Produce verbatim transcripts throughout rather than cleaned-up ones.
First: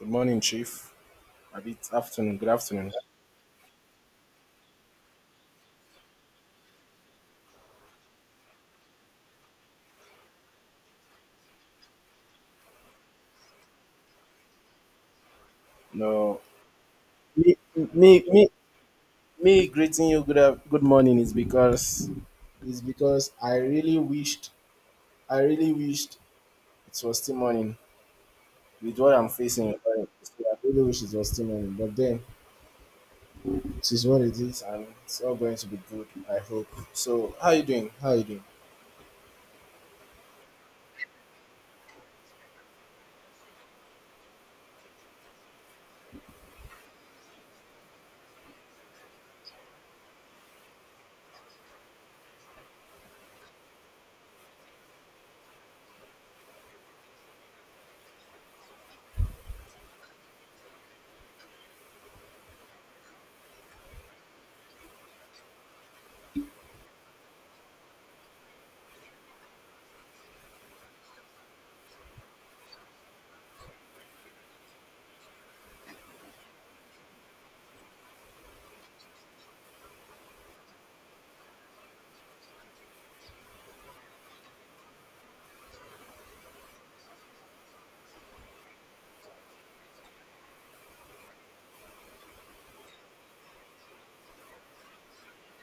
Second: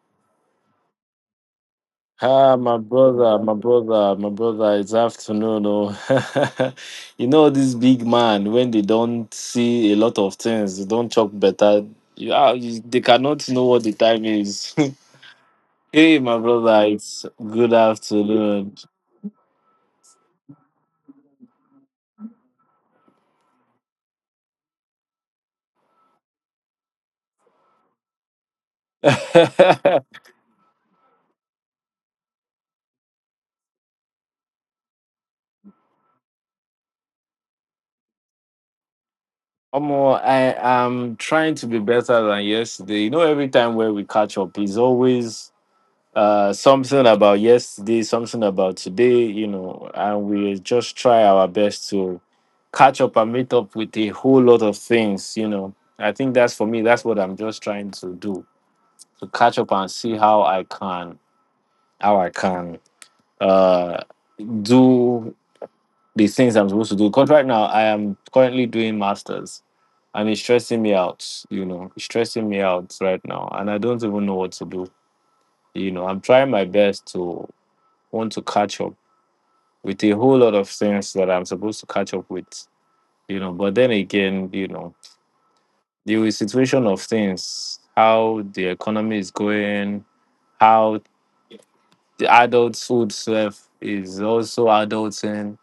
Good morning, Chief. A bit afternoon. Good Ah, my afternoon. brother, my brother, my brother, it's afternoon. Oh. You know, this big man, when they don't see a lot of things, they don't chop better. You, ah, you- they cannot know what the time is. Hey, my No, brother, it's me, good me, me, afternoon. me greeting you. Good, af- good morning is because is because I really wished, I really wished it was still morning with what I'm facing, right? So I really wish it was still morning, but then it is what it is, and it's all going to be good. I hope. So, how you doing? How you doing? Omo, I am trying to be better than yesterday. You know, every time where we catch up, is always uh something about yesterday, something about today you know and we just try our best to catch up and meet up with a whole lot of things you know I think that's for me, that's what I'm just trying to do, to catch up and see how I can how i can uh do the things I'm supposed to do, because right now I am currently doing masters and it's stressing me out. You know, it's stressing me out right now, and I don't even know what to do you know I'm trying my best to want to catch up with a whole lot of things that I'm supposed to catch up with, you know. But then again, you know, the situation of things, how the economy is going, how the adult food stuff is also adulting,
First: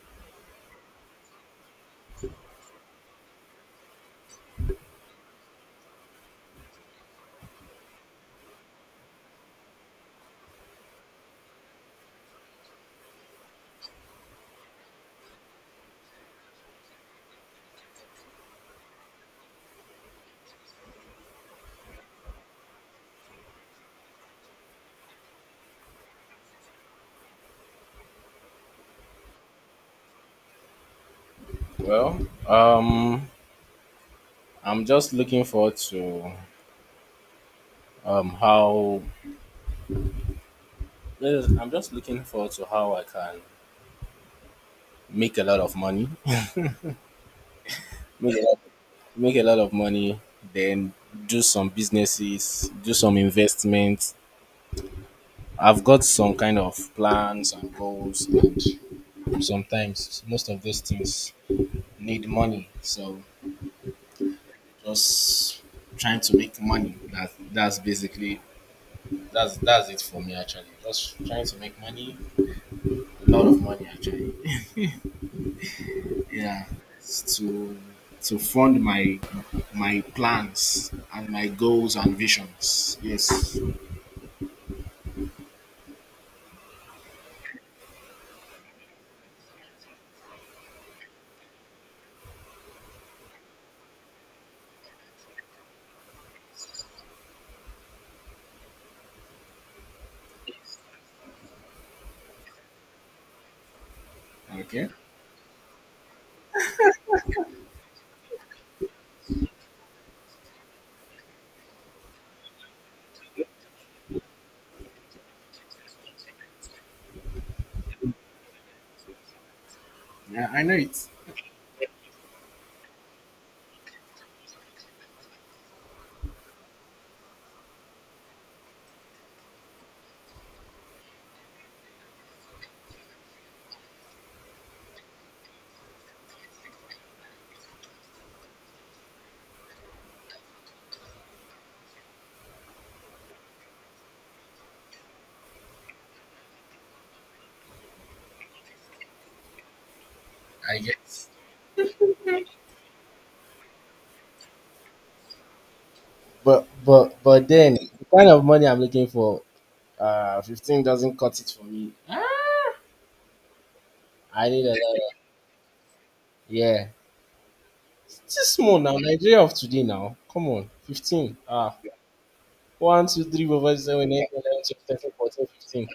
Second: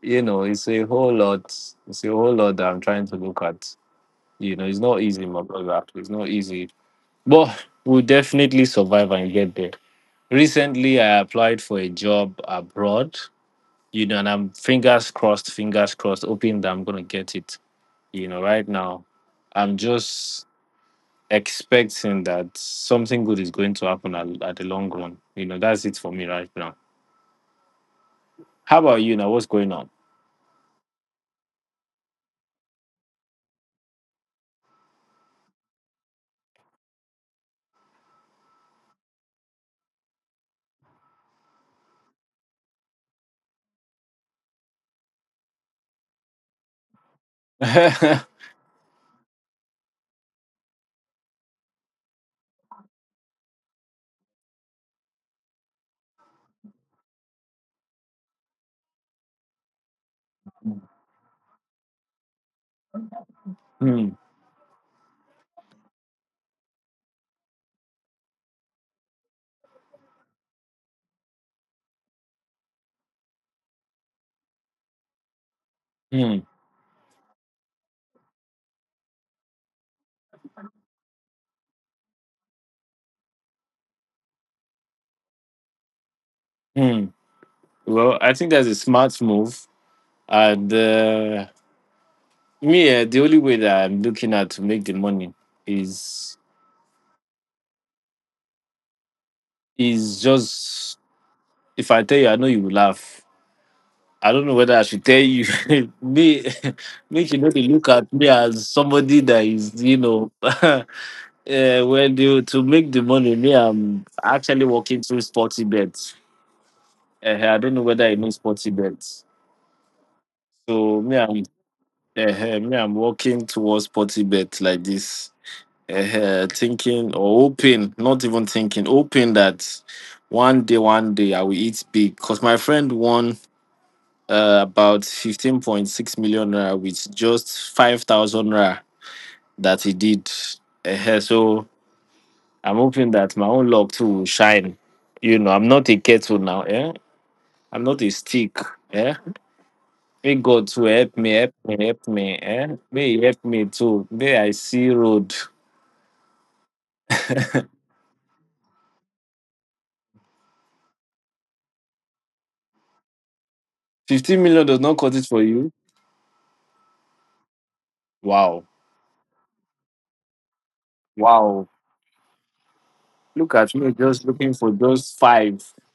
you know, it's a whole lot. It's a whole lot that I'm trying to look at. You know, it's not easy, my brother. It's not easy, but we'll definitely survive and get there. Recently, I applied for a job abroad you know, and I'm fingers crossed, fingers crossed, hoping that I'm gonna get it. You know, right now, I'm just expecting that something good is going to happen at, at, the long run. You know, that's it for me right now. How about you now? What's going on? Well, um, I'm just looking forward to um how I'm just looking forward to how I can make a lot of money, Hmm, make a lot, make a lot of money, then do some businesses, do some investments. I've got some kind of plans and goals, and sometimes most of those things need money. So just trying to make money. That that's basically that's that's it for me actually. Just trying to make money, a lot of money actually. hmm, Yeah, to to fund my my plans and my goals and visions. Yes. hmm. Well, I think that's a smart move, and uh, me, eh, the only way that I'm looking at to make the money is is just, if I tell you, I know you will laugh. I don't know whether I Okay. should tell you. Me, me, you know, they look at me as somebody that is, you know, uh, well, you to make the money. Me, I'm actually working through sporty bets. Uh, I don't know whether I know sporty bets. Yeah, I know it. So me, I'm uh, me, I'm working towards sporty bet like this. Uh, thinking or hoping, not even thinking, hoping that one day, one day I will eat big. Cause my friend won uh, about fifteen point six million naira with just five thousand naira that he did. Eh, so I'm hoping that my own luck too will shine. You know, I'm not a kettle now, eh? I'm not a stick, eh? May God I to help guess. me, help me, help me, eh? May he help me too. May I see road. But but but then the kind of money I'm looking for, uh, fifteen doesn't cut it for me. fifteen I need million a does not lot. cut it for you. Yeah, it's just Wow. small now. Nigeria of today now. Come on, fifteen. Wow. Ah, one, two, three, Look four, at five, six, me seven, just eight, nine, looking eleven, for twelve, thirteen, just fourteen, five. fifteen.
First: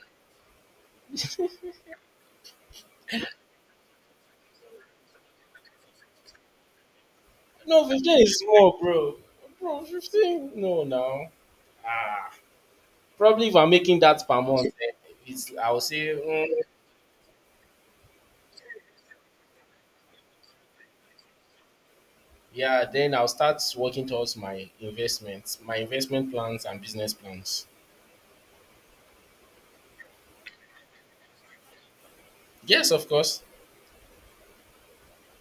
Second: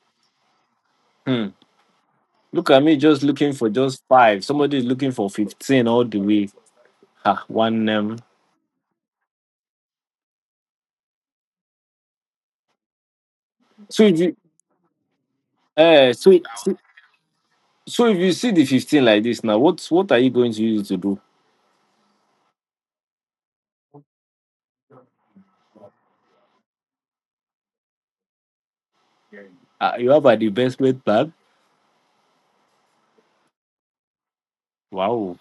Hmm. Look at me just looking for just five. Somebody is looking for fifteen all the way. Ah, one No, um. fifteen is small, bro. Bro, fifteen. No, now. Ah. Probably if I'm making So if that you per month, eh, it's, I will say, uh, so it- mm, so so if you see the fifteen like this now, what's what are you going to use it to do? yeah, then I'll start working towards my investments, my investment plans and business plans. Uh, you have a divestment plan. Yes, of course. Wow.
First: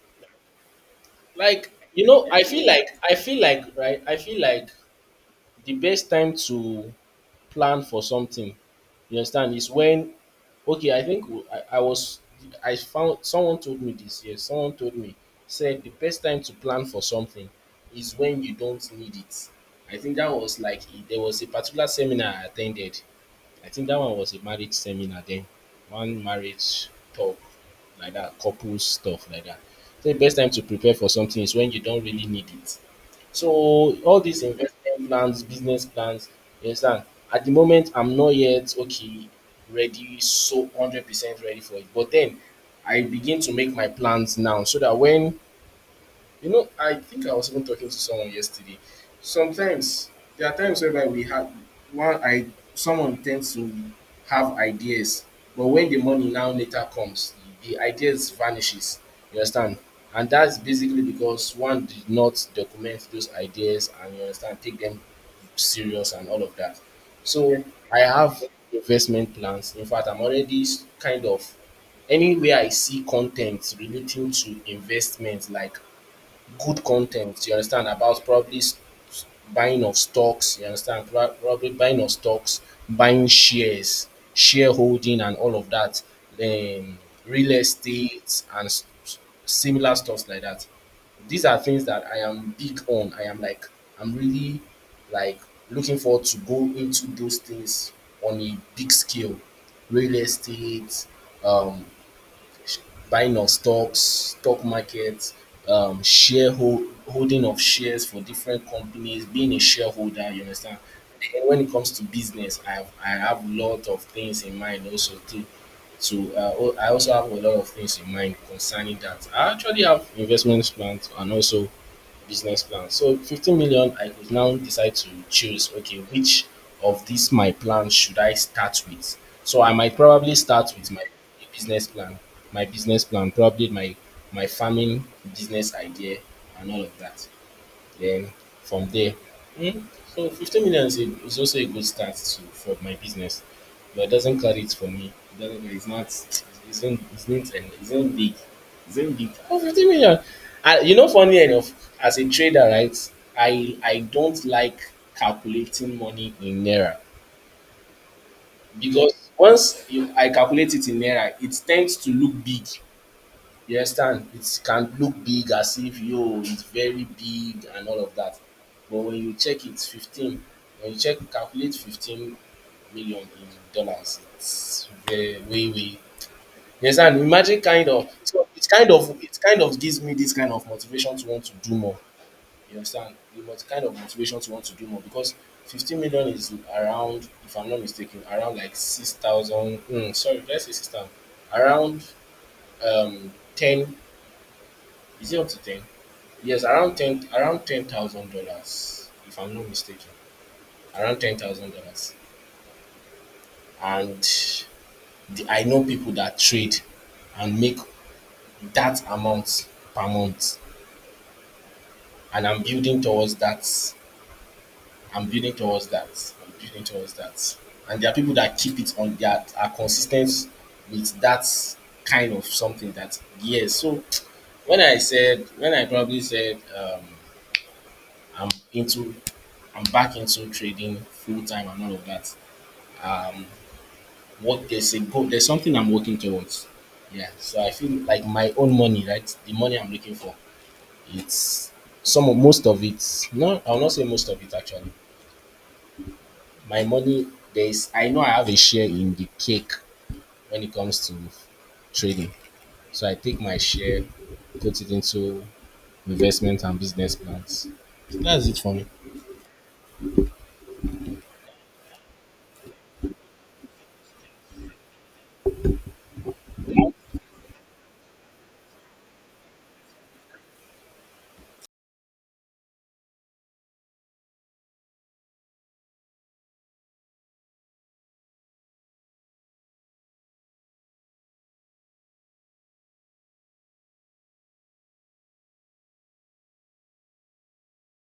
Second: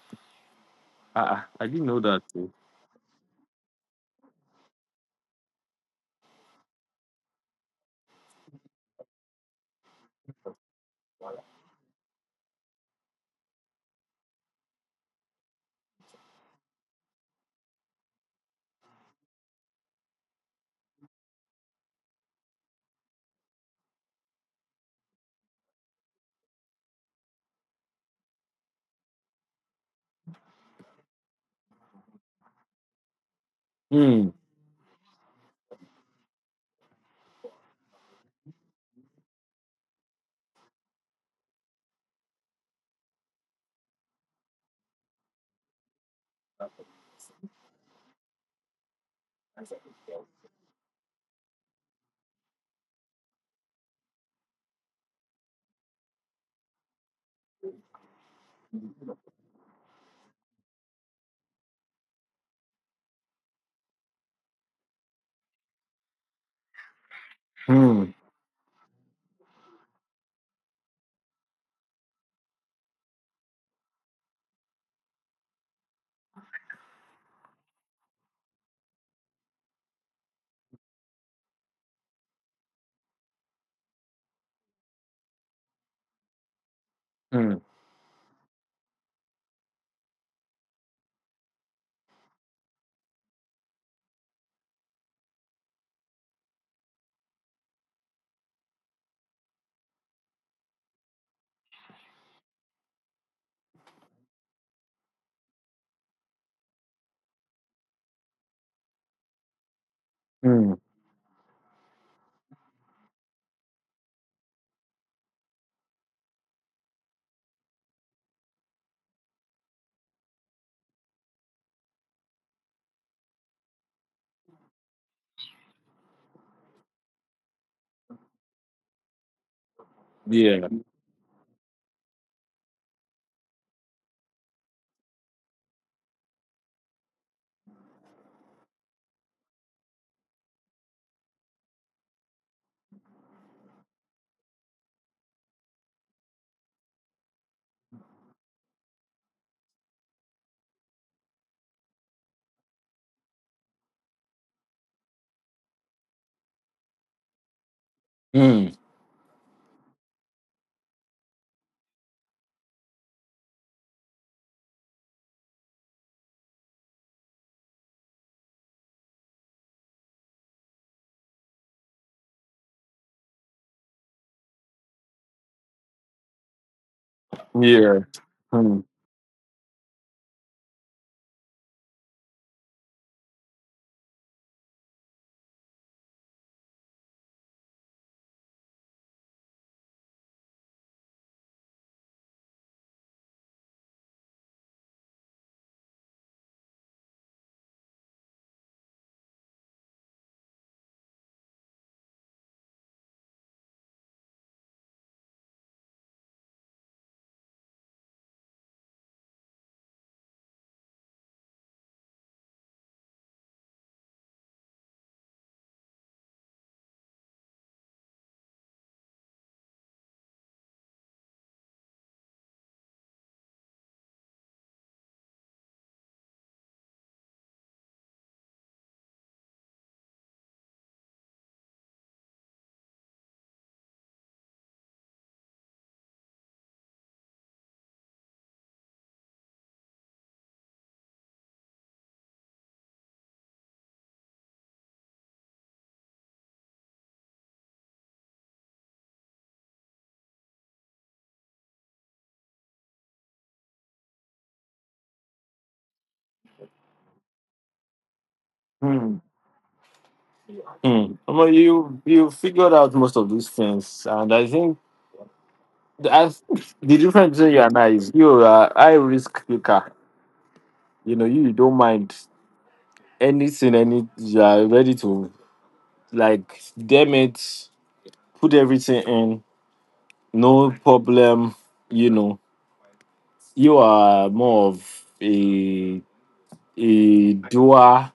Ah, ah, I Like, didn't know you that. know, I too. feel like, I feel like, right, I feel like the best time to plan for something, you understand, is when okay, I think I I was I found someone told me this. Yes, someone told me said the best time to plan for something is when you don't need it. I think that was like e, there was a particular seminar I attended. I think that one was a marriage seminar then, one marriage talk like that, couple stuff like that. So the best time to prepare for something is when you don't really need it. So all Hmm. these investment plans, business plans, you understand? At the moment, I'm not yet okay, ready, so hundred percent ready for it. But then I begin to make my plans now, so that when, you know, I think I was even talking to someone yesterday. Sometimes there are times whereby we have one I someone tends to have ideas, but when the money now later comes, the ideas vanishes. You understand? And that's basically because one did not document those ideas and, you understand, take them serious and all of that. So I Hmm. have investment plans. In fact, I'm already s- kind of anywhere I see content relating to investment, like good content, you understand, about probably s- s- buying of stocks, you understand, pro- probably buying of stocks, buying shares, shareholding, and all of that, um, real Hmm. estate, and s- s- similar stuff like that. These are things that I am big on. I am like, I'm really like looking forward to go into those things on a big scale, real estate, um buying of stocks, stock market, um, share hold, holding of shares for different companies, being a shareholder, you Hmm. understand? And when it comes to business, I have, I have a lot of things in mind also too. So uh, al- I also have a lot of things in mind concerning that. I actually have investment plans and also business plan. So fifteen million, I could now decide to choose, okay, which of these my plans should I start with? So I might probably Yeah. start with my business plan, my business plan, probably my my farming business idea and all of that. Then from there, mm, so fifteen million is, a, is also a good start to, for my business, but it doesn't cut it for me. It doesn't, it's not, it's not, it's not, an- it's not big. It's not big. Oh, fifteen million. And you know, funny enough, as a trader, right, I, I don't like calculating money in Naira Hmm. because once you, I calculate it in Naira, it tends to look big, you understand? It can look big as if yo, it's very big and all of that. But when you check, it's fifteen. When you check, calculate fifteen million in dollars, it's very way way. You understand? Imagine kind Yeah. of, so it's Hmm. kind of, it kind of gives me this kind of motivation to want to do more. You understand? The mot- kind of motivation to want to do more because fifteen million is around, if I'm not mistaken, around like six thousand. Mm, sorry, let's say six thousand. Around um ten, is it up to ten? Yes, around ten around ten thousand dollars, if I'm not mistaken. Around ten thousand dollars. And the, I know people that trade and make that amount per month. And I'm building towards that. I'm building towards that. I'm building towards that. And there are people that keep it on that are consistent with that kind of something that yes. So when I said when I probably said um I'm into I'm back into trading full time and all of that. um, What, there's a goal, there's something I'm working towards. Yeah. So I feel like my own money, right? The money I'm looking for. It's some of most of it. No, I'll not say most of it actually. My money there's I know I have a share in the cake when it comes to trading. So I take my share, put it into investment and business plans. That's it for me. Hmm. Hmm. Well, you you figured out most of these things, and I think the, I, think the difference between you and I is you are a high risk taker. You know, you, you don't mind anything, any You are ready to, like, damn it, put everything in, no problem. You know, you are more of a a doer,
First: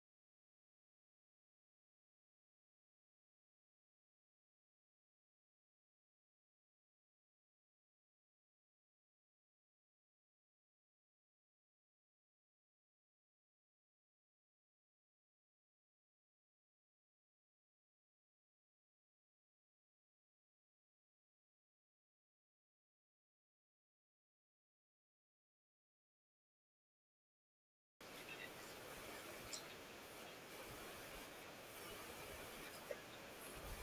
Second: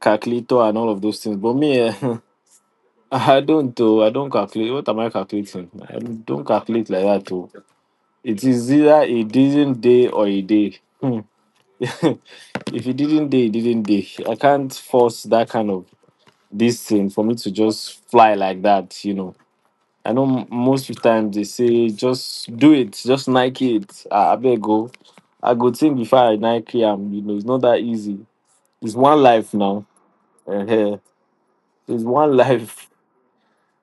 calculator, and all of those things. But me, eh, I don't. Oh, I don't calculate. What am I calculating? I don't calculate like that. Oh, it is either a didn't day or a day. Hmm. If it didn't day, it didn't day. I can't force that kind of this thing for me to just fly like that. You know, I know m- most of the time they say just do it, just Nike it. I, I better go. I go think before I Nike am, you know, it's not that easy. It's one life now. Uh, it's one life.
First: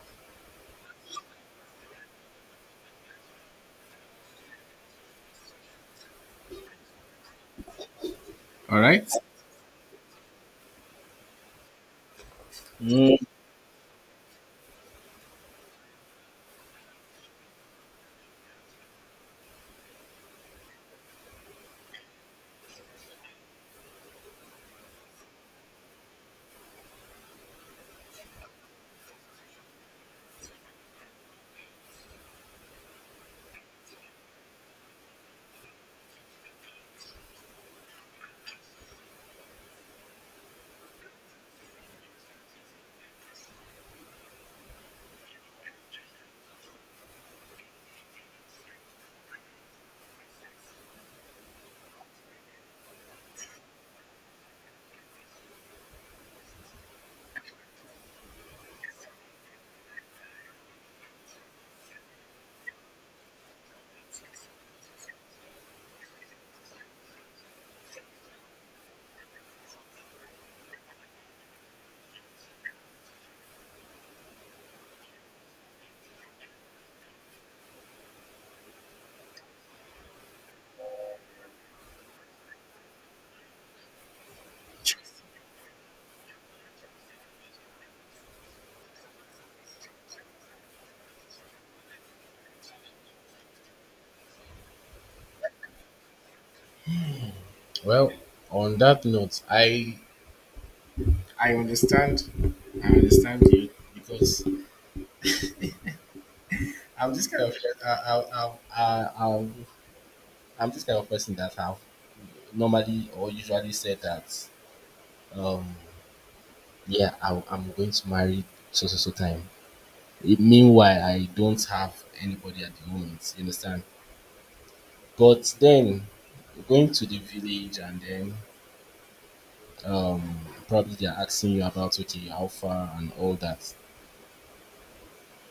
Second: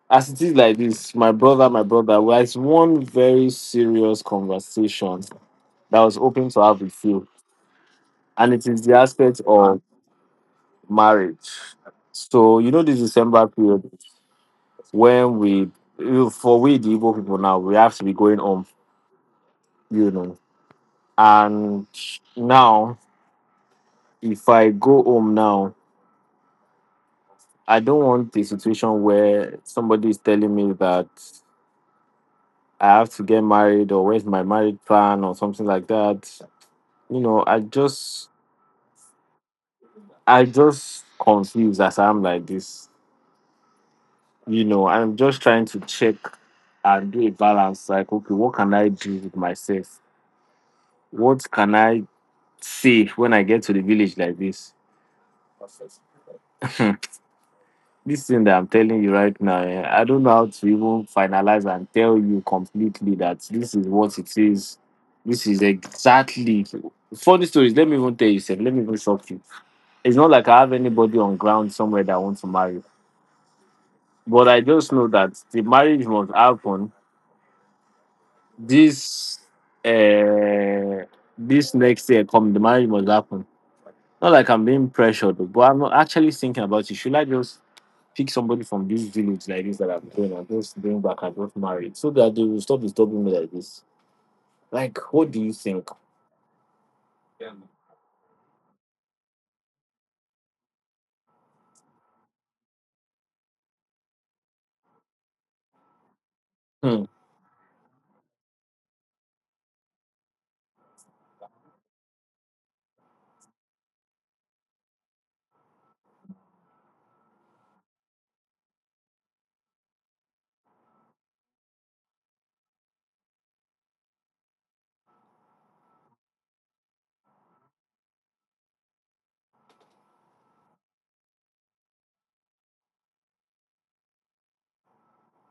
As it is like this, my brother, my brother, well, it's one very serious conversation that I was hoping to have with you. And it All is the right. aspect of marriage. So, you know, this Mm, December period when we, for we, the Igbo people now, we have to be going home, you know. And now, if I go home now, I don't want a situation where somebody is telling me that I have to get married, or where's my marriage plan, or something like that. You know, I just, I just confused as I'm like this. You know, I'm just trying to check and do a balance. Like, okay, what can I do with myself? What can I say when I get to the village like this? This thing that I'm telling you right now, eh, I don't know how to even finalize and tell you completely that this is what it is. This is exactly funny stories. Let me even tell you, sir. Let me even shock you. It's not like I have anybody on ground somewhere that I want to marry, but I just know that the marriage must happen. This, uh, this next year, come, the marriage must happen. Not like I'm being pressured, but I'm actually thinking about it. Should I just pick somebody from this village like this that I'm going and just bring back and just marry, so that they will stop disturbing me like this? Like, what do you think? well, on that note, I I understand I understand you because Hmm. I'm this kind of I, I, I, I, I'm I'm this kind of person that have normally or usually said that um yeah, I, I'm going to marry so so so time. It, meanwhile, I don't have anybody at the moment. You understand? But then going to the village and then um probably they're asking you about, okay, how far and all that.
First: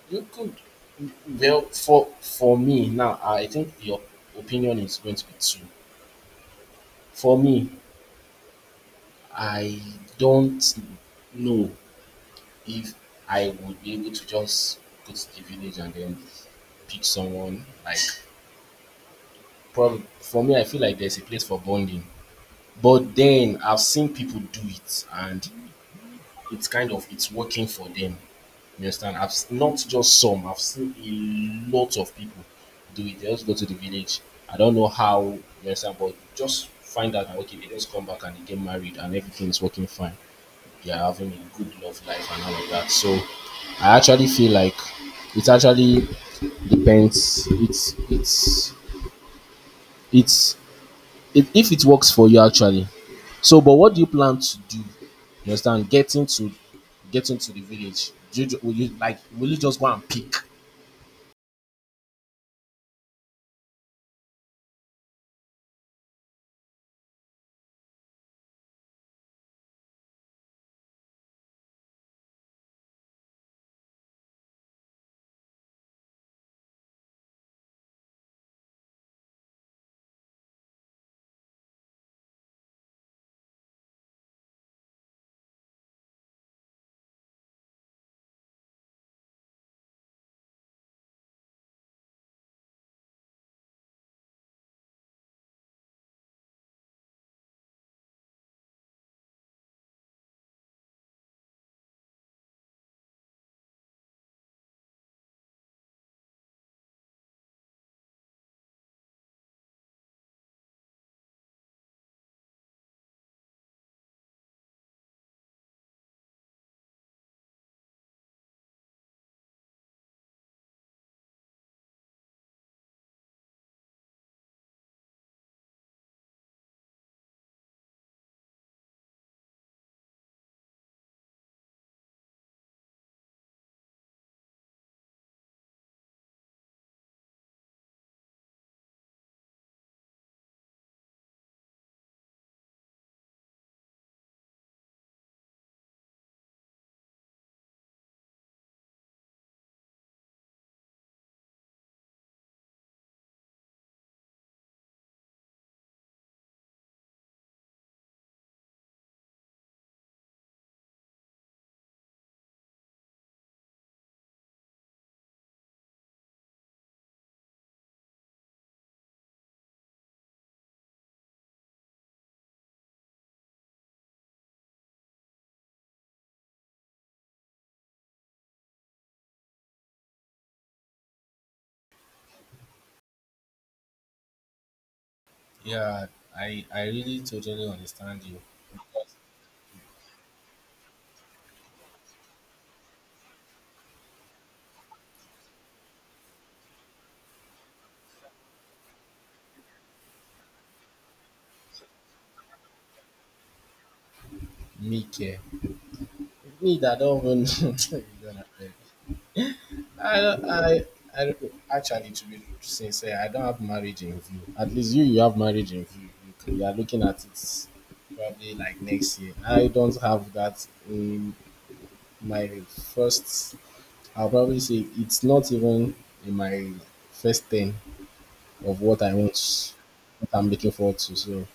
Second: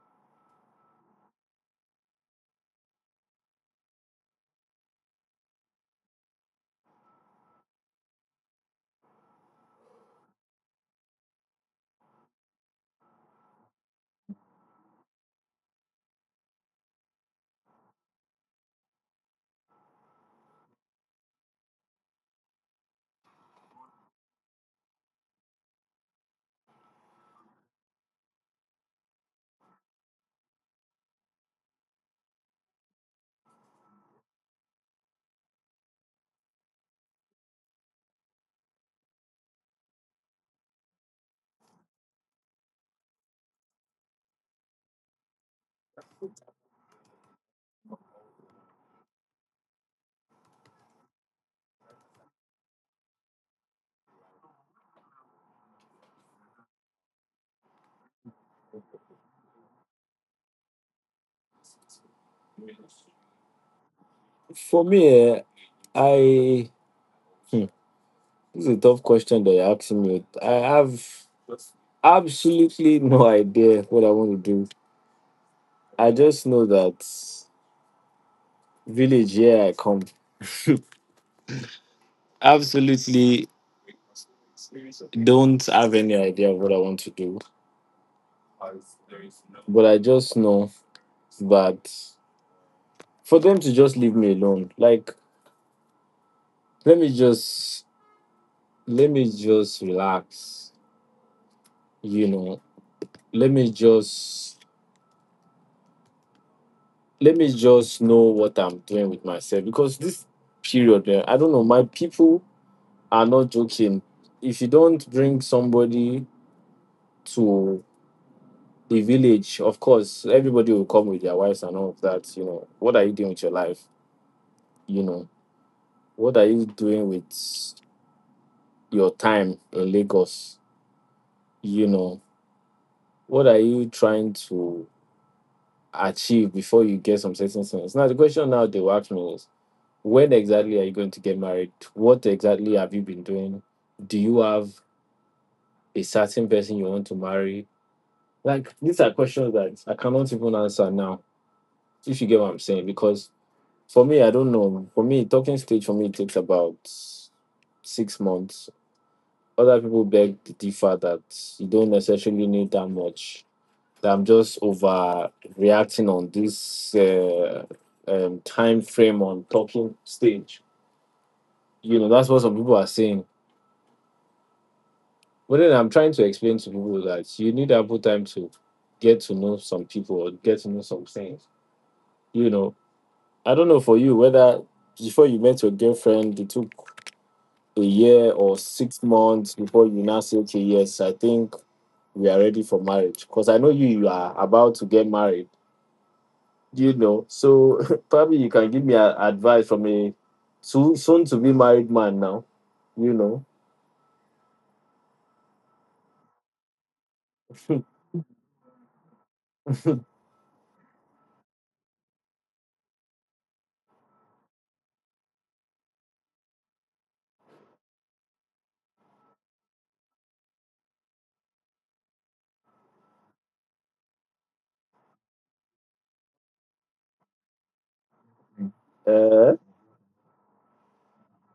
You could Well, for for me now. I think your opinion is going to be two. For me, I don't know if I would be able to just go to the village and then pick someone. Like, probably for me, I feel like there's a place for bonding. But then I've seen people do it, and it's kind of it's working for them. You understand? I've s- not just some. I've seen a lot of people do it. They just go to the village. I don't know how. You understand? But just find out that okay, they just come back and they get married, and everything is working fine. You're having a good love life and all of that. So I actually feel like it actually depends. It's it's it's it, if it works for you actually. So, but what do you plan to do? You understand? Getting to getting to the village. Do you, ju- will you like? Will you just go and pick? For me, eh, I hmm, this is a tough question that you're asking me. I have absolutely no idea what I want to do. I just know that village, here I come. Absolutely don't have any idea of what I want to do, but I just know that, for them to just leave me alone, like, let me just let me just relax, you know. Let me just let me just know what I'm doing with myself, because this period, eh, I don't know, my people are not joking. If you don't bring somebody to the village, of course, everybody will come with their wives and all of that. You know, what are you doing with your life? You know, what are you doing with your time in Lagos? You know, what are you trying to achieve before you get some certain things? Now the question now they will ask me is, when exactly are you going to get married? What exactly have you been doing? Do you have a certain person you want to marry? Like, these are questions that I cannot even answer now, if you get what I'm saying. Because for me, I don't know, for me, talking stage, for me, it takes about six months. Other people beg to differ that you don't necessarily need that much, that I'm just overreacting on this uh, um, time frame on talking stage. You know, that's what some people are saying. But then I'm trying to explain to people that you need ample time to get to know some people or get to know some things. You know, I don't know for you whether, before you met your Yeah, girlfriend, it I took I really totally a understand year you. or six months before you now say, okay, yes, I think we are ready for marriage. Because I know you, you are about to get married, you know, so probably you can give me a, advice from a soon soon to be married man now, you know. Me care. Me that don't even. You don't have it. I, don't- I, I don't- Actually, to be sincere, I don't have marriage in view. At least you, you have marriage in view. You, can- you are looking at it probably like next year. I don't have that in my first. I'll probably say it's not even in my first thing of what I Uh, want, what I'm looking forward to. So,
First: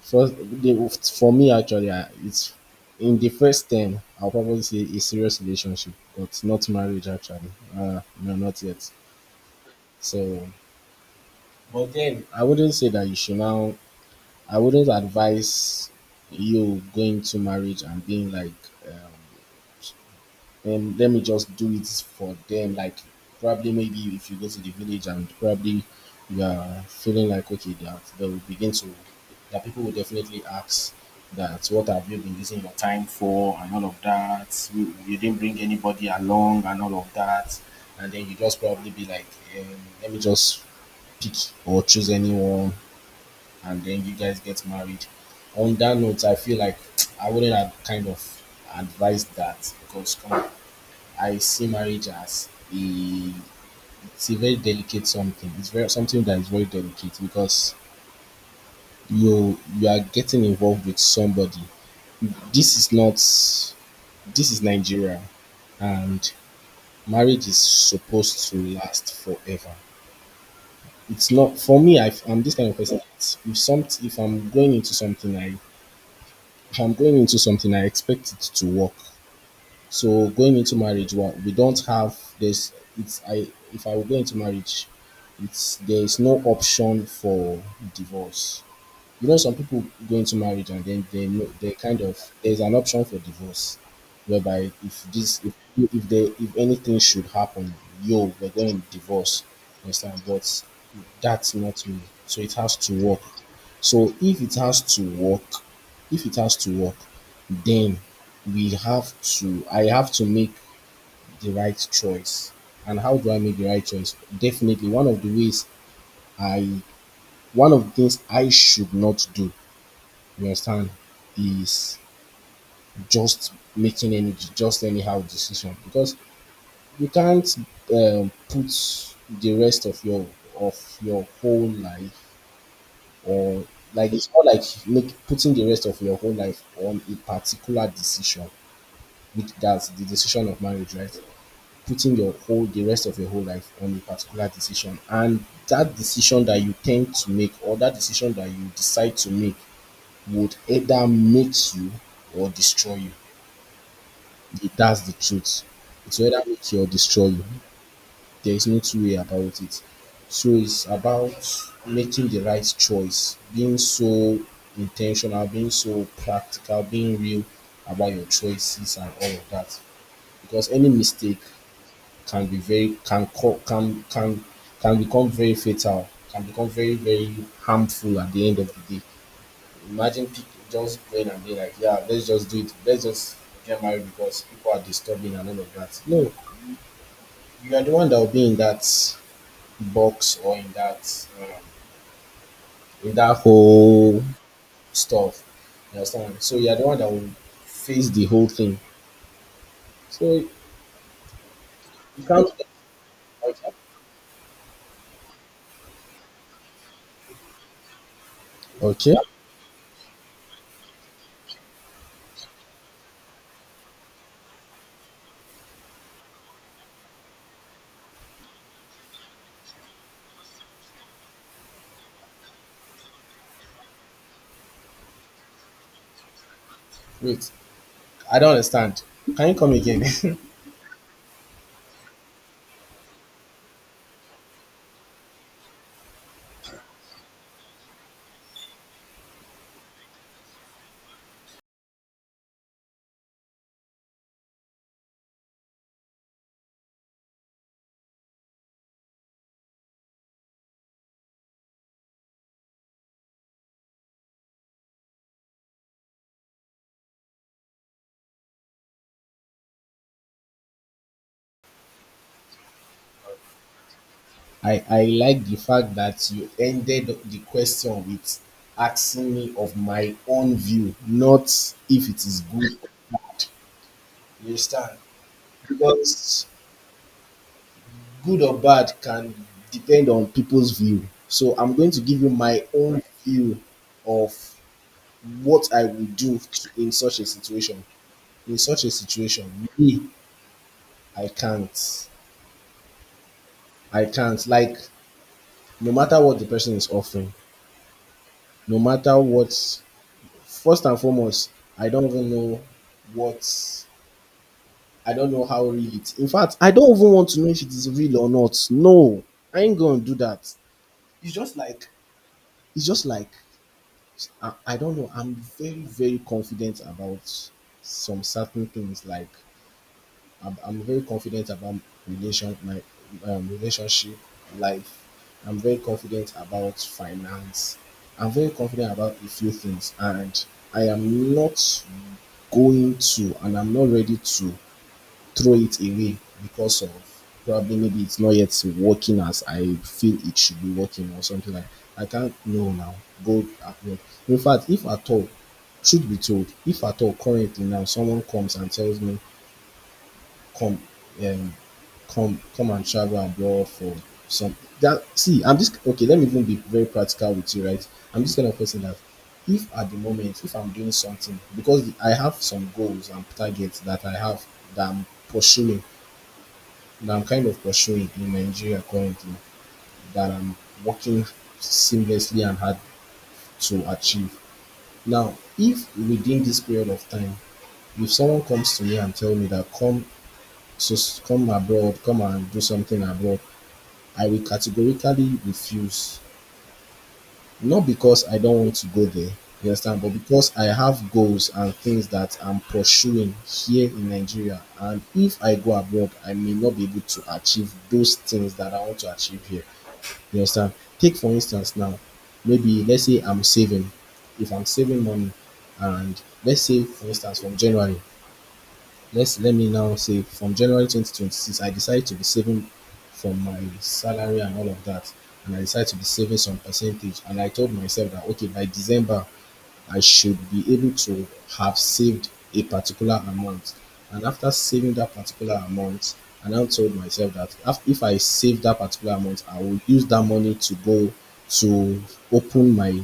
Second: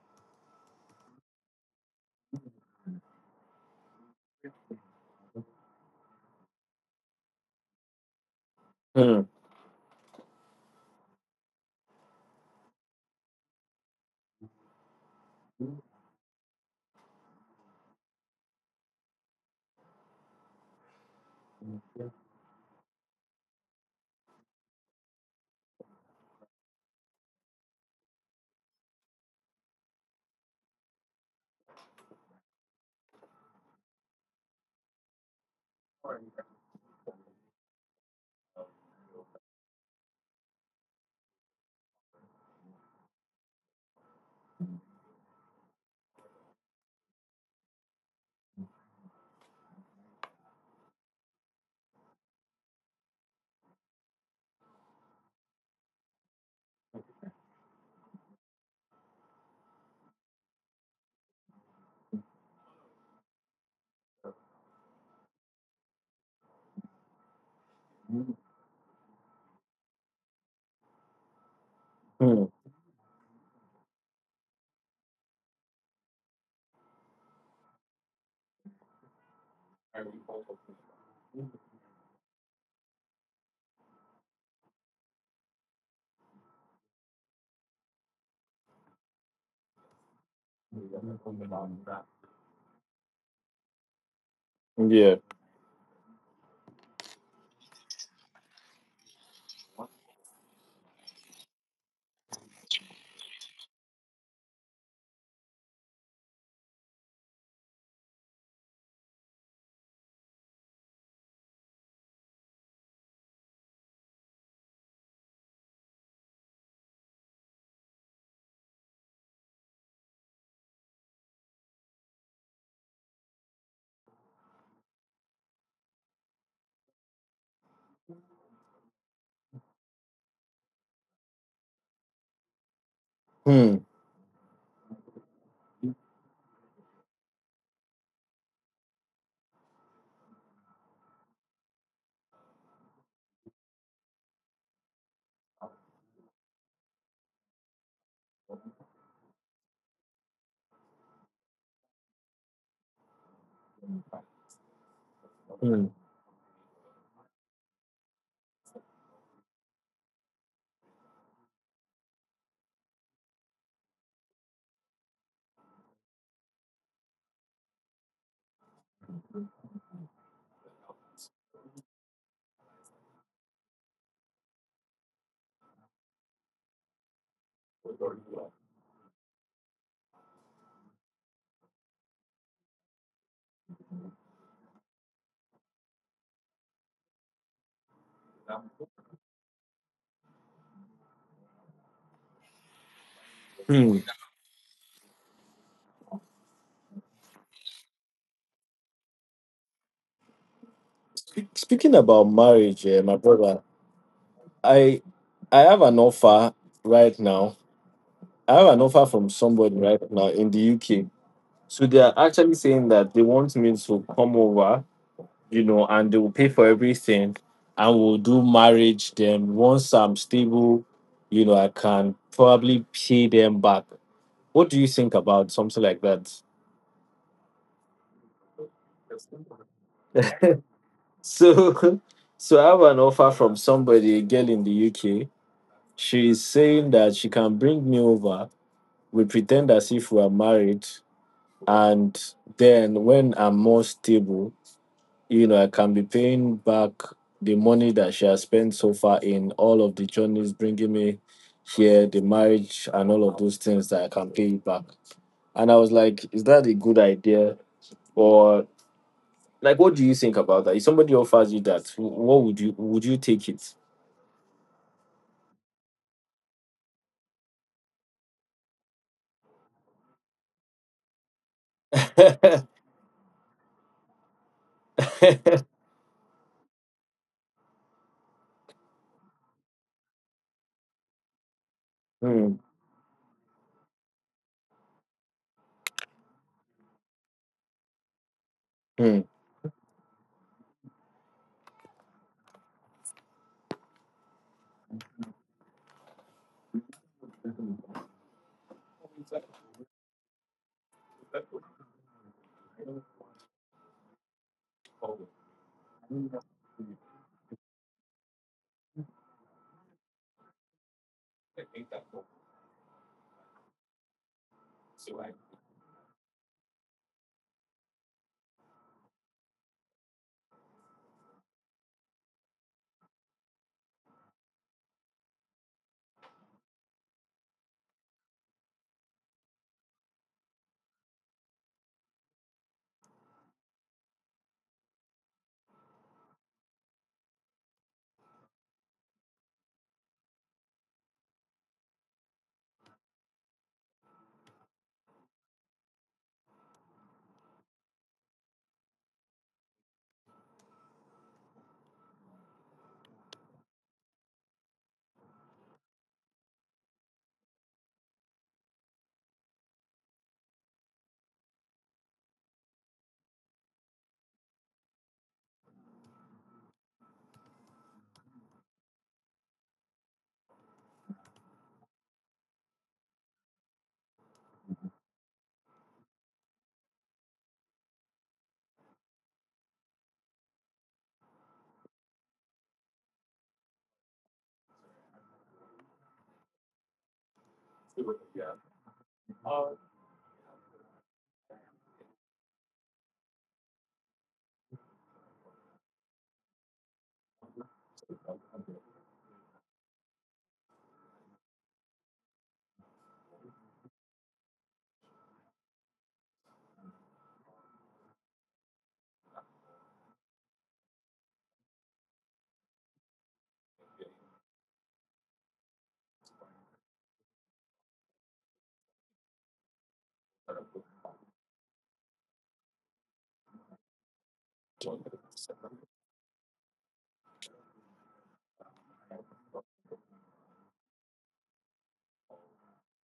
first, the, for me actually, I, it's in the first thing. I'll probably say a serious relationship, but not marriage actually. Uh, no, not yet. hmm, So, but then I wouldn't say that you should now. I wouldn't advise you going to marriage and being like, um, um, let me just do it for them. Like, probably maybe if you go to the village and probably you are feeling like okay, that they will begin to, that people will definitely ask that what have you been using your time for and all of that. You, you didn't bring anybody along and all of that, and then you just probably be like, um, let me just pick or choose anyone and then you guys get married. On that note, I feel like I wouldn't have kind of advised that because come on, I see marriage as a it's a very delicate something. It's very something that is very delicate because you you are getting involved with somebody. This is not This is Nigeria and marriage is supposed to last forever. It's not for me. I, I'm hmm, this kind of person. That If some, If I'm going into something, I if I'm going into something, I expect it to work. So going into marriage, well, we don't have this. It's I If I would go into marriage, it's there is no option for divorce. You know, some people go into marriage, and then they know they kind of there's an option for divorce, whereby if yeah. this if if they if anything should happen, yo, we're going to divorce. You understand? But that's not me. So it has to work. So if it has to work, if it has to work, then we have to I have to make the right choice. And how do I make the right choice? Definitely one of the ways, I one of the things I should not do, you understand, is just making any just anyhow decision. Because you can't, um, put the rest of your, of your whole life, or Hmm, like it's not like make putting the rest of your whole life on a particular decision, which that's the decision of marriage, right? Putting your whole the rest of your whole life on a particular decision, and that decision that you tend to make, or that decision that you decide to make, would either make you or destroy you. Th- That's the truth. hmm, It will either make you or destroy you. There is no two way about it. So it's about making the right choice, being so intentional, being so practical, being real about your choices and all of that. Because any mistake can be very can co- can can can become very fatal, can become very very harmful at the end of the day. Imagine people just going and being like, yeah, let's just do it, let's just get married because people are disturbing and all of that. No, you are the one that will be in that box, or in that um, in that hmm. whole stuff. You understand? So you are the one that will face the whole thing. So Spe- Speaking about you can't. marriage, eh, my brother, I I have an offer right now. I have an offer Okay, from somebody right now in the U K. So they are actually saying that they want me to come over you know, and they will pay for everything, and we'll do marriage. Then once I'm stable, you know, I can probably pay them back. What do you think about something like that? wait. I don't understand. Can you come again? So, so I have an offer from somebody, a girl in the U K. She is saying that she can bring me over. We pretend as if we are married, and then, when I'm more stable, you know, I can be paying back the money that she has spent so far in all of the journeys, bringing me here, the marriage, and all of those things, that I can pay it back. And I was like, is that a good idea? Or, like, what do you think about that? If somebody offers you that, wh- what would you would you take it? I, I like the fact that you ended the question with asking me of my own view, not if it is good or bad. You understand? Because good or bad can depend on people's view. So I'm going to give you Hmm, my own view of what I would do to- in such a situation. In such a hmm, situation, me, I can't. I can't. Like, no matter what the person is offering, no matter what. First and foremost, I don't even know what. I don't know how real it. In fact, I don't even want to know if it is real or not. No, I ain't gonna do that. It's just like it's just like I, I don't know. I'm very very confident about some certain things. Like I'm, I'm very confident about relation my um, relationship life. I'm very confident about finance. I'm very confident about a few things, and I am not going to and I'm not ready to throw it away because of probably maybe it's not yet working as I feel it should be working, or something like I can't know now go abroad. In fact, if at all, truth be told, if at all currently now someone comes and tells me come, um come come and travel abroad for some. That see I'm just Okay, let me even be very practical with you, right? I'm this kind of person that if at the moment, if I'm doing something because I have some goals and targets that I have, that I'm pursuing, that I'm kind of pursuing in Nigeria currently, that I'm working seamlessly and hard to achieve. Now if within this period of time, if someone comes to me and tell me that come, So come abroad, come and do something abroad, I will categorically refuse. Not because I don't want to go there, you understand, but because I have goals and things that I'm pursuing here in Nigeria. And if I go abroad, I may not be able to achieve those things that I want to achieve here. You understand? Take for instance now, maybe let's say I'm saving. If I'm saving money and let's say for instance from January, let's let me now say from January twenty twenty-six, I decided to be saving from my salary and all of that. And I decided to be saving some percentage. And I told myself that okay, by December, I should be able to have saved a particular amount. And after saving that particular amount, I now told myself that af- if I save that particular amount, I will use that money to go to open my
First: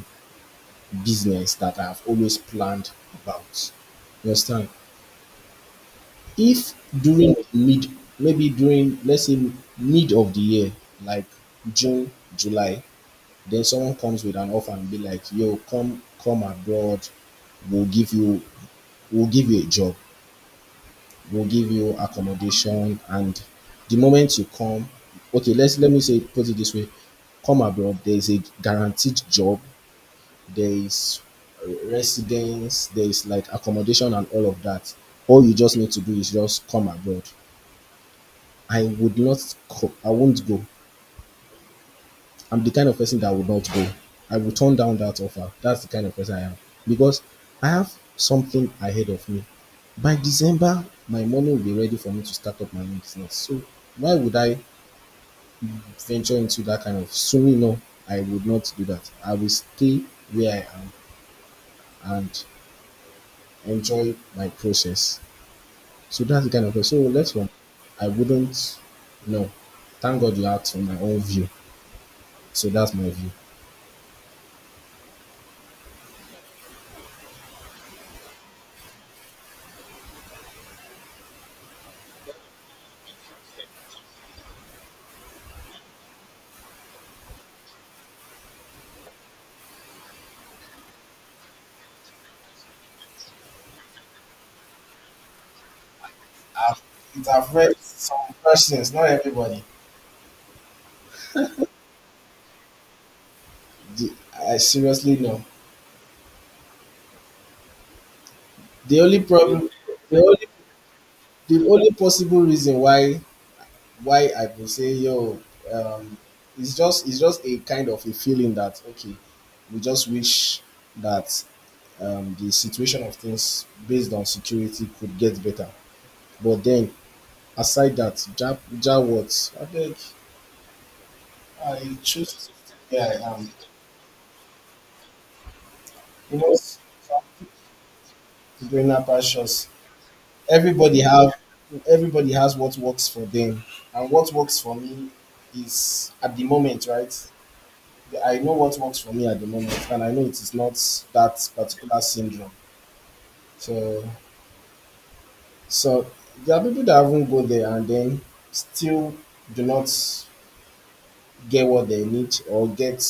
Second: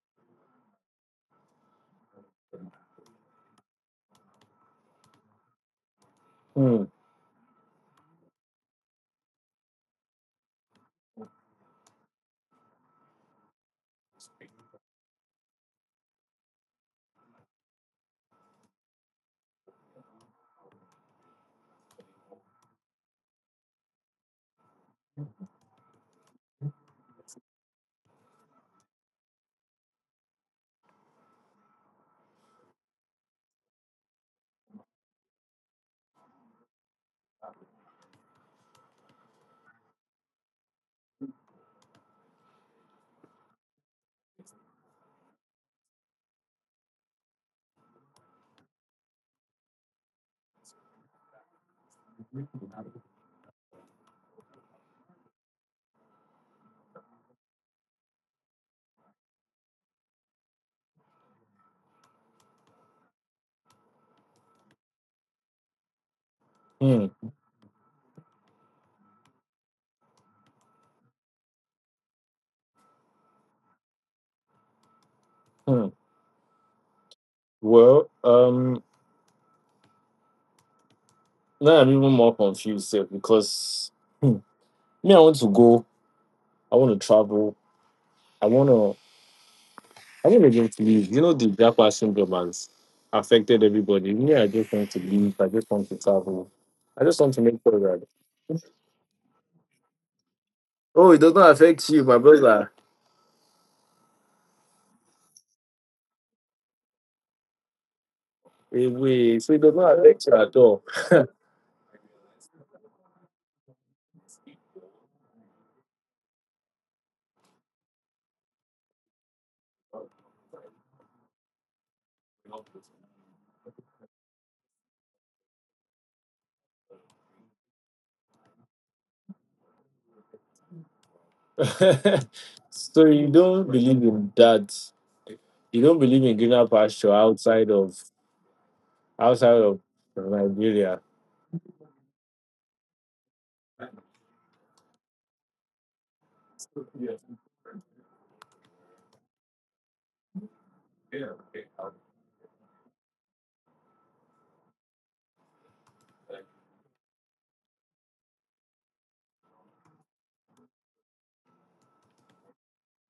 business that I have always planned about. You understand? If hmm, during the mid, maybe during, let's say, mid of the year, like June, July, then someone comes with an offer and be like, yo, come come abroad, we'll give you, we'll give you a job, we'll give you accommodation, and the moment you come, okay, let's let me say put it this way, come abroad, there's a guaranteed job, there is residence, there is like accommodation and all of that. All you just need to do is just come abroad. I would not co- I won't go. I'm the kind of person that would not go. I will turn down that offer. That's the kind of person I am. Because I have something ahead of me. By December, my money will be ready for me to start up my own business. So why would I venture into that kind of swimming? No, I would not do that. I will stay where I am and enjoy my process. So that's the kind of person. So hmm, next one, I wouldn't. No. Thank God you asked for my own view. So that's my view. hmm. Well, um, now I'm even more confused sef, because hmm, me, I want to go. I want to travel. I want to. I want to just leave. You know, the Japan syndrome has affected everybody. Me, I just want to leave. I just want to travel. I've, I just it want to make sure affects that. some persons, not everybody. Oh, it does not affect you, my brother. The- I seriously know. Eh, The only Wait, so it problem, does not the affect you only, at all. the only possible reason why why I could say yo, um, it's just, it's just a kind of a feeling that okay, we just wish that, um, the situation of things based on security could get better. But then aside that, ja, ja what? I think I choose to stay So where you I am. don't believe in that. You don't believe in You know, greener pasture doing outside of people in, outside of Nigeria. everybody have, everybody has what works for them, and what works for me is at the moment, right? I know what works for me at the moment, and I know it is not that particular syndrome. So, so there are people that haven't go there and then still do not get what they need, or get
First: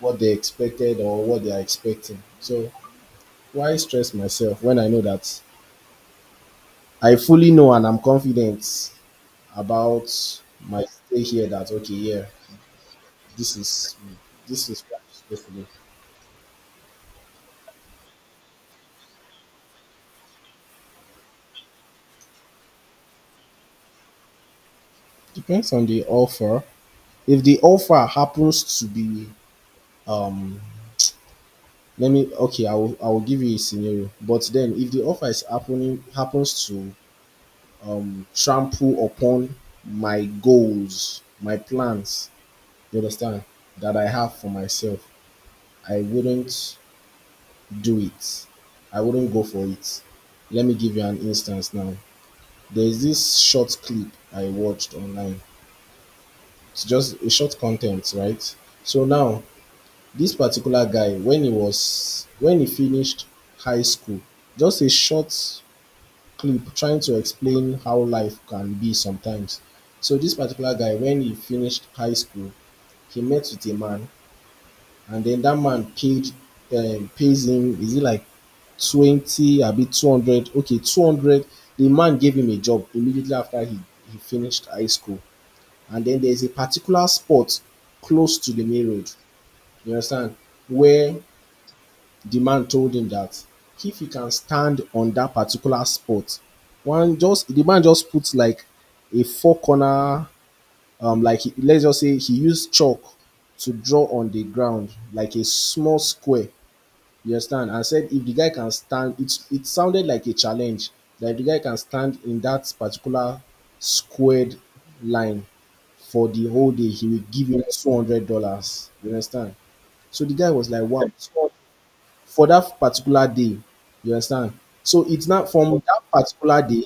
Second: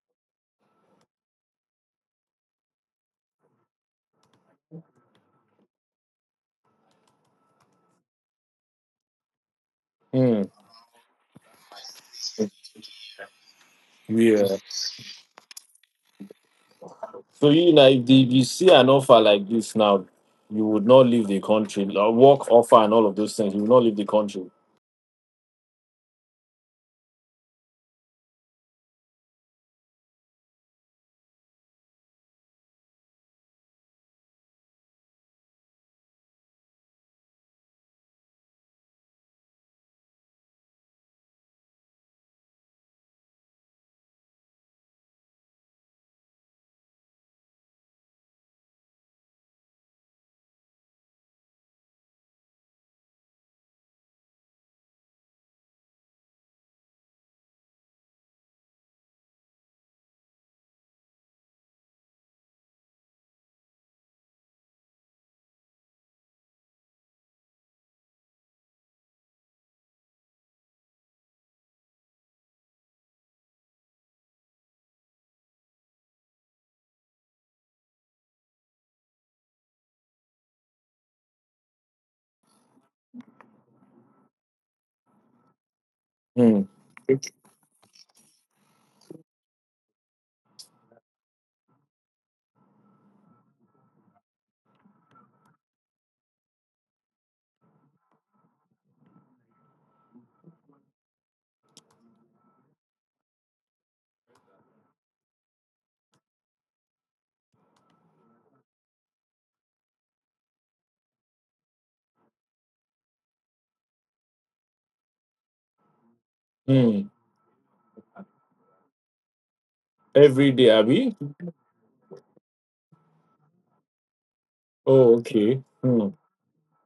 what they expected, or what they are expecting. So why stress myself when I know that I fully know and I'm confident about Hmm. my stay here, that okay, yeah, this is, Yeah. this is definitely So you know, if, the, if you see an offer like this now, you would not leave the country. Like, work offer and all of those things, you would not leave the country. depends on the offer. If the offer happens to be, um, let me okay, I will, I will give you a scenario. But then if the offer is happening happens to, um, trample upon my goals, my plans, you understand, that I have for myself, I wouldn't do it. I wouldn't go for it. Let me give you an instance now. There's this short clip I watched online. It's just a short content, right? So now this particular guy, when he was when he finished high school, just a short clip trying to explain how life can be sometimes. So this particular guy, when he finished high school, he met with a man, and then that man paid, um, pays him is it like twenty abi two hundred, okay, two hundred. The man gave him a job immediately after he he finished high school, and then there's a Hmm. particular spot close to the main road, you understand, where the man told him that if he can stand on that particular spot, one just the man just puts like a four corner, um, like he, let's just say he used chalk to draw on the ground like a small square, you understand, and said if the guy can stand, it it sounded like a challenge that if the guy can stand in that particular squared line for the whole day, Mm. he will give him two hundred dollars. You understand? So the guy Every was day, like, "Wow!" Abby? So for that particular day, you understand? So Oh, it's not okay. from that Hmm. particular day.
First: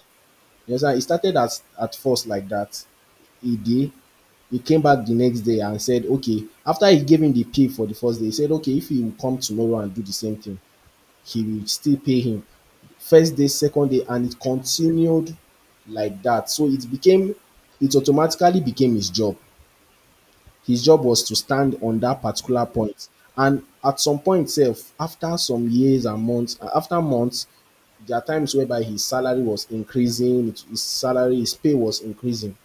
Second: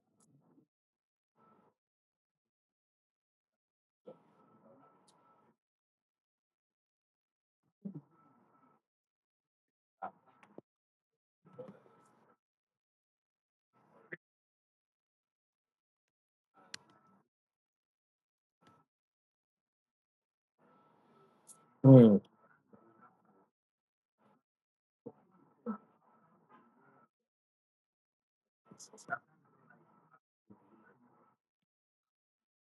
You understand? It started as at first like that a day. He came back the next day and said, "Okay." After he gave him the pay for the first day, he said, "Okay, if he will come tomorrow and do the same thing, he will still pay him." First day, second day, and it continued like that. So it became, it automatically became his job. His job was to stand on Hmm. that particular point. And at some point, self, after some years and months, after months, there are times whereby his salary was increasing, his salary, his pay was increasing.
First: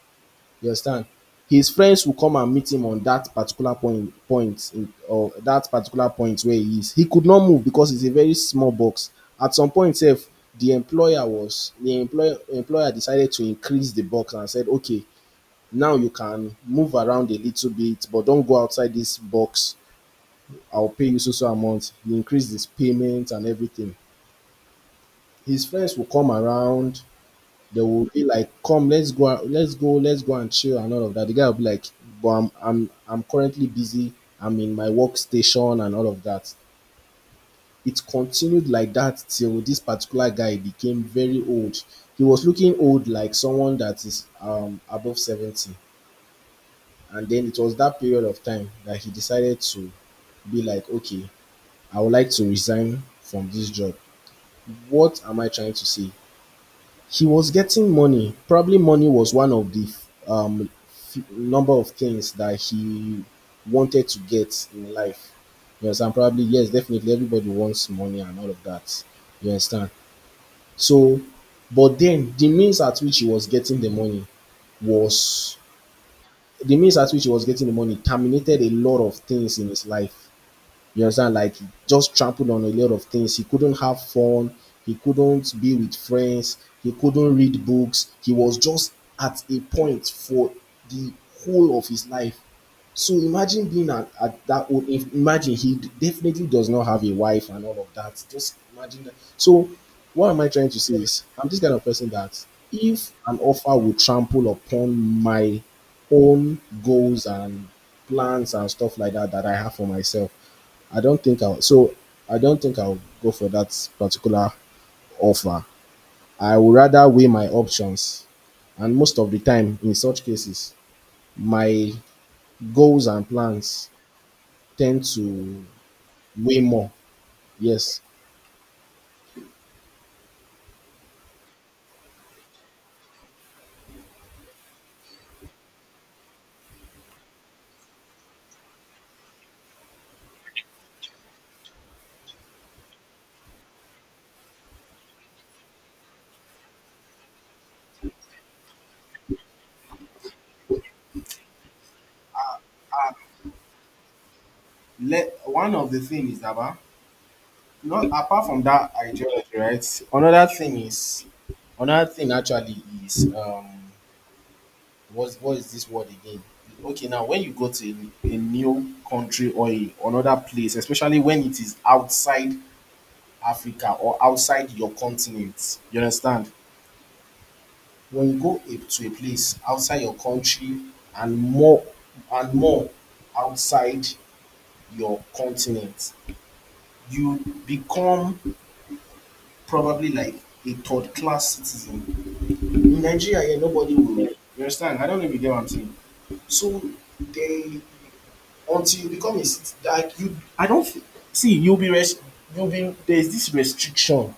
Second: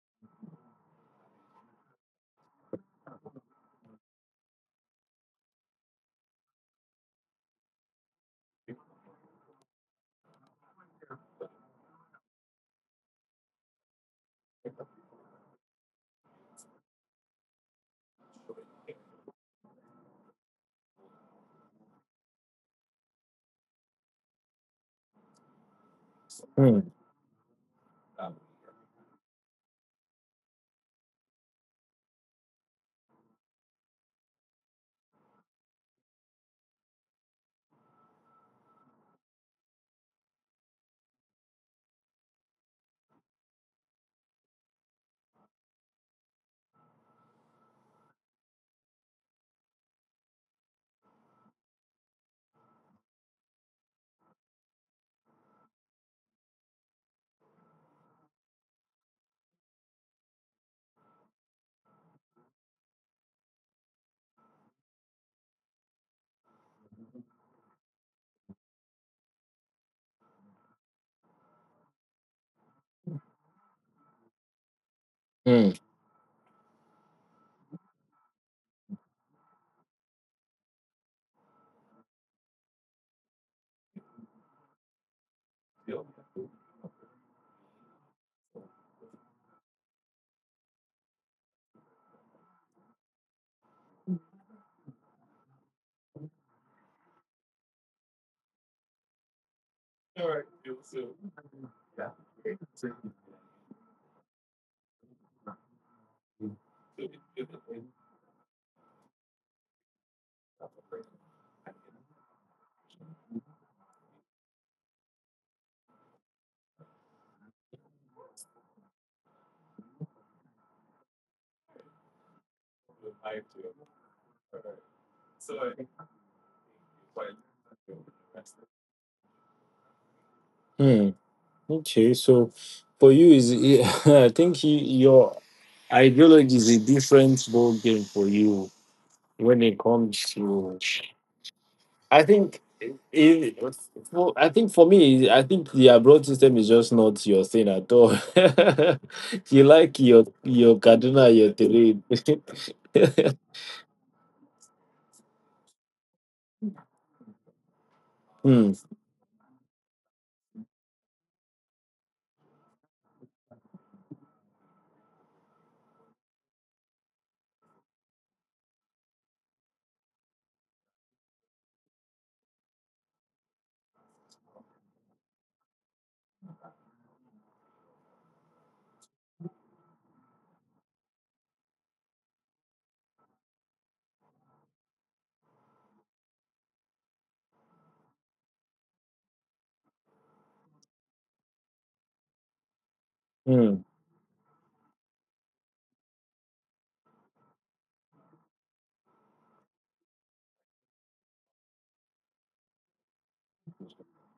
You understand? His friends will come and meet him on that particular point, point in, or that particular point where he is. He could not move because it's a very small box. At some point, self, the employer was the employer employer decided to increase the box and said, okay, now you can move around a little bit, but don't go outside this box. I'll pay you so so amount. You increase this payment and everything. His friends will come Hmm. around. They will be like, "Come, let's go, out- let's go, let's go and chill," and all of that. The guy will be like, "But I'm, I'm, I'm currently busy. I'm in my workstation and all of that." It continued like that till this particular guy became very old. He was looking old, like someone that is um above seventy, and then it was that period of time that he decided to be like, okay, I would like to resign from this job. What am I trying to say? He was getting money. Probably money was one of the um, f- number of things that he wanted to get in life. You understand? Probably, yes, definitely everybody wants money and all of that. You understand? So, but then the means at which he was getting the money was Hmm. the means at which he was getting the money terminated a lot of things in his life. You understand? Like he just trampled on a lot of things. He couldn't have fun. He couldn't be with friends. He couldn't read books. He was just at a point for the whole of his life. So imagine being at, at that old if- imagine he definitely does not have a wife and all of that. Just imagine that. So what am I trying to say is I'm this kind of person that if an offer will trample upon my own goals and plans and stuff like that that I have for myself, I don't think I'll. So I don't think I'll go for that particular offer. I would rather weigh my options, and most of the time, in such cases, my goals and plans tend to weigh more. Yes. Hmm. Okay. So, for you is I think, you, your ideology is a different ball game for you when it comes to, I think it, for, I think for me, I think the abroad system is just not your thing at all. You like your your Kaduna, your terrain. Let one of the things is about not apart from Hmm. that ideology, right? Another thing is another thing actually is um What what is this word again? Okay, now when you go to a, a new country or a, another place, especially when it is outside Africa or outside your continent, you understand? When you go a, to a place outside your country and more and more outside your continent, you become probably like a third class citizen. In Nigeria, yeah, nobody will. You understand? I don't know if you get what I'm saying. So they until you become a cit- like you I don't f- see you'll be rest, you'll be there's this restriction,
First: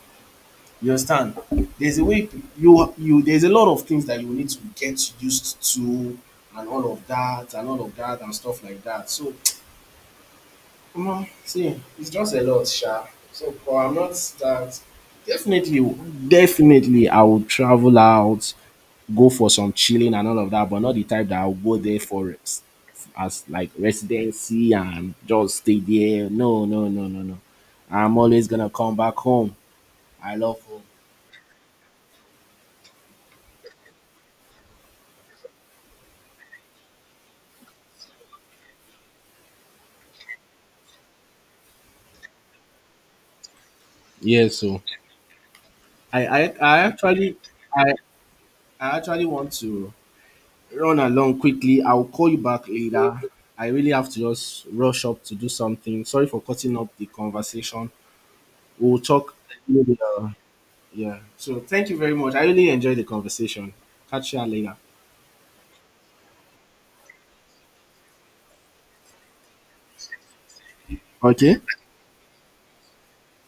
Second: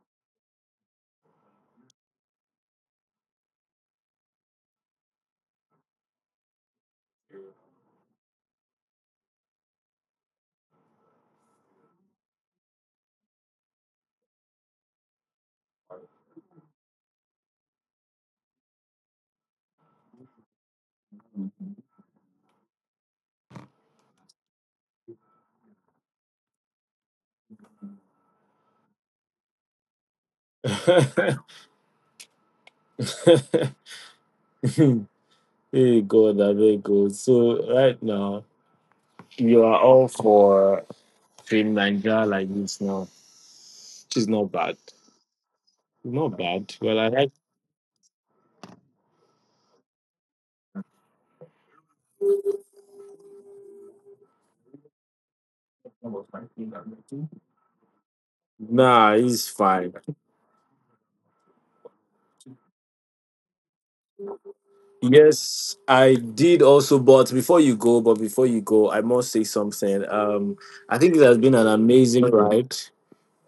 you understand, there's a way you you there's a lot of things that you need to get used to and all of that and all of that and stuff like that. So um, see it's just a lot sha. So but I'm not that, definitely, definitely I will travel out, go for some chilling and all of that, but not the type that I'll go there for res- as like residency and just stay there. No, no, no, no, no. I'm always gonna come back home. I love home. Hmm. Hey God, I beg God. So right now, you are all for Team Nigeria like this now. She's Yeah, not bad. so I Not I, bad. I Well, I like. actually I, I actually want to run along quickly. I'll call you back later. I really have to just rush up to do something. Sorry for cutting up the conversation. We'll Nah, talk he's fine. later. Yeah. So thank you very much. I really enjoyed the conversation. Catch you later. Yes, I did also. But before you go, but before you go, I must say something. Um, I think it has been Okay. an amazing ride.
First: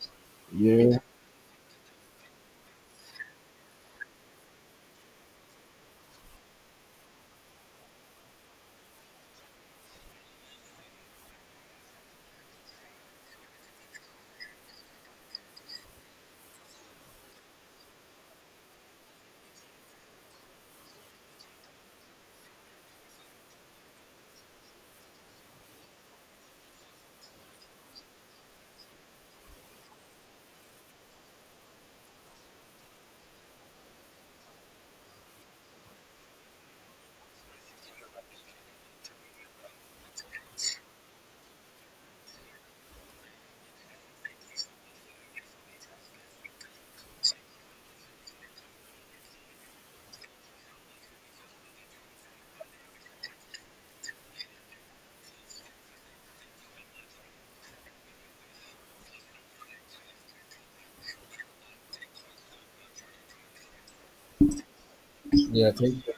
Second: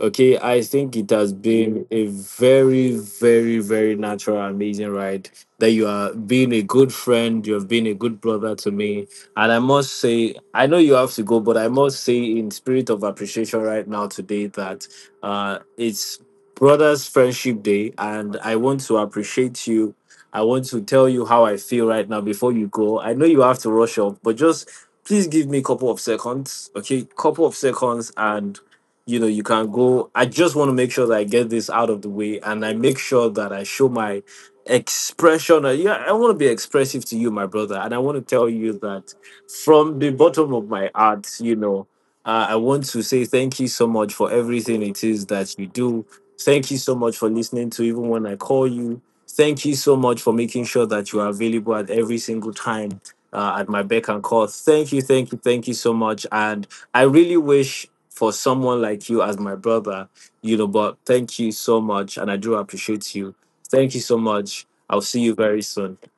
Okay, I think Yeah. it has been a very, very, very natural, amazing ride. That you are being a good friend, you have been a good brother to me. And I must say, I know you have to go, but I must say, in spirit of appreciation right now today, that uh, it's Brothers Friendship Day, and I want to appreciate you. I want to tell you how I feel right now before you go. I know you have to rush off, but just please give me a couple of seconds, okay? Couple of seconds, and you know you can go. I just want to make sure that I get this out of the way and I make sure that I show my expression. Uh, yeah, I want to be expressive to you, my brother, and I want to tell you that, from the bottom of my heart you know uh, I want to say thank you so much for everything it is that you do. Thank you so much for listening to, even when I call you. Thank you so much for making sure that you are available at every single time, uh, at my beck and call. Thank you, thank you, thank you so much, and I really wish for someone like you as my brother, you know, but thank you so much. And I do appreciate you. Thank you so much. I'll see you very Yeah, thank soon. you.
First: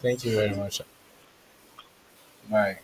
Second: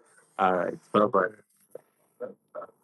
Thank you All very right. much. Bye bye. Bye.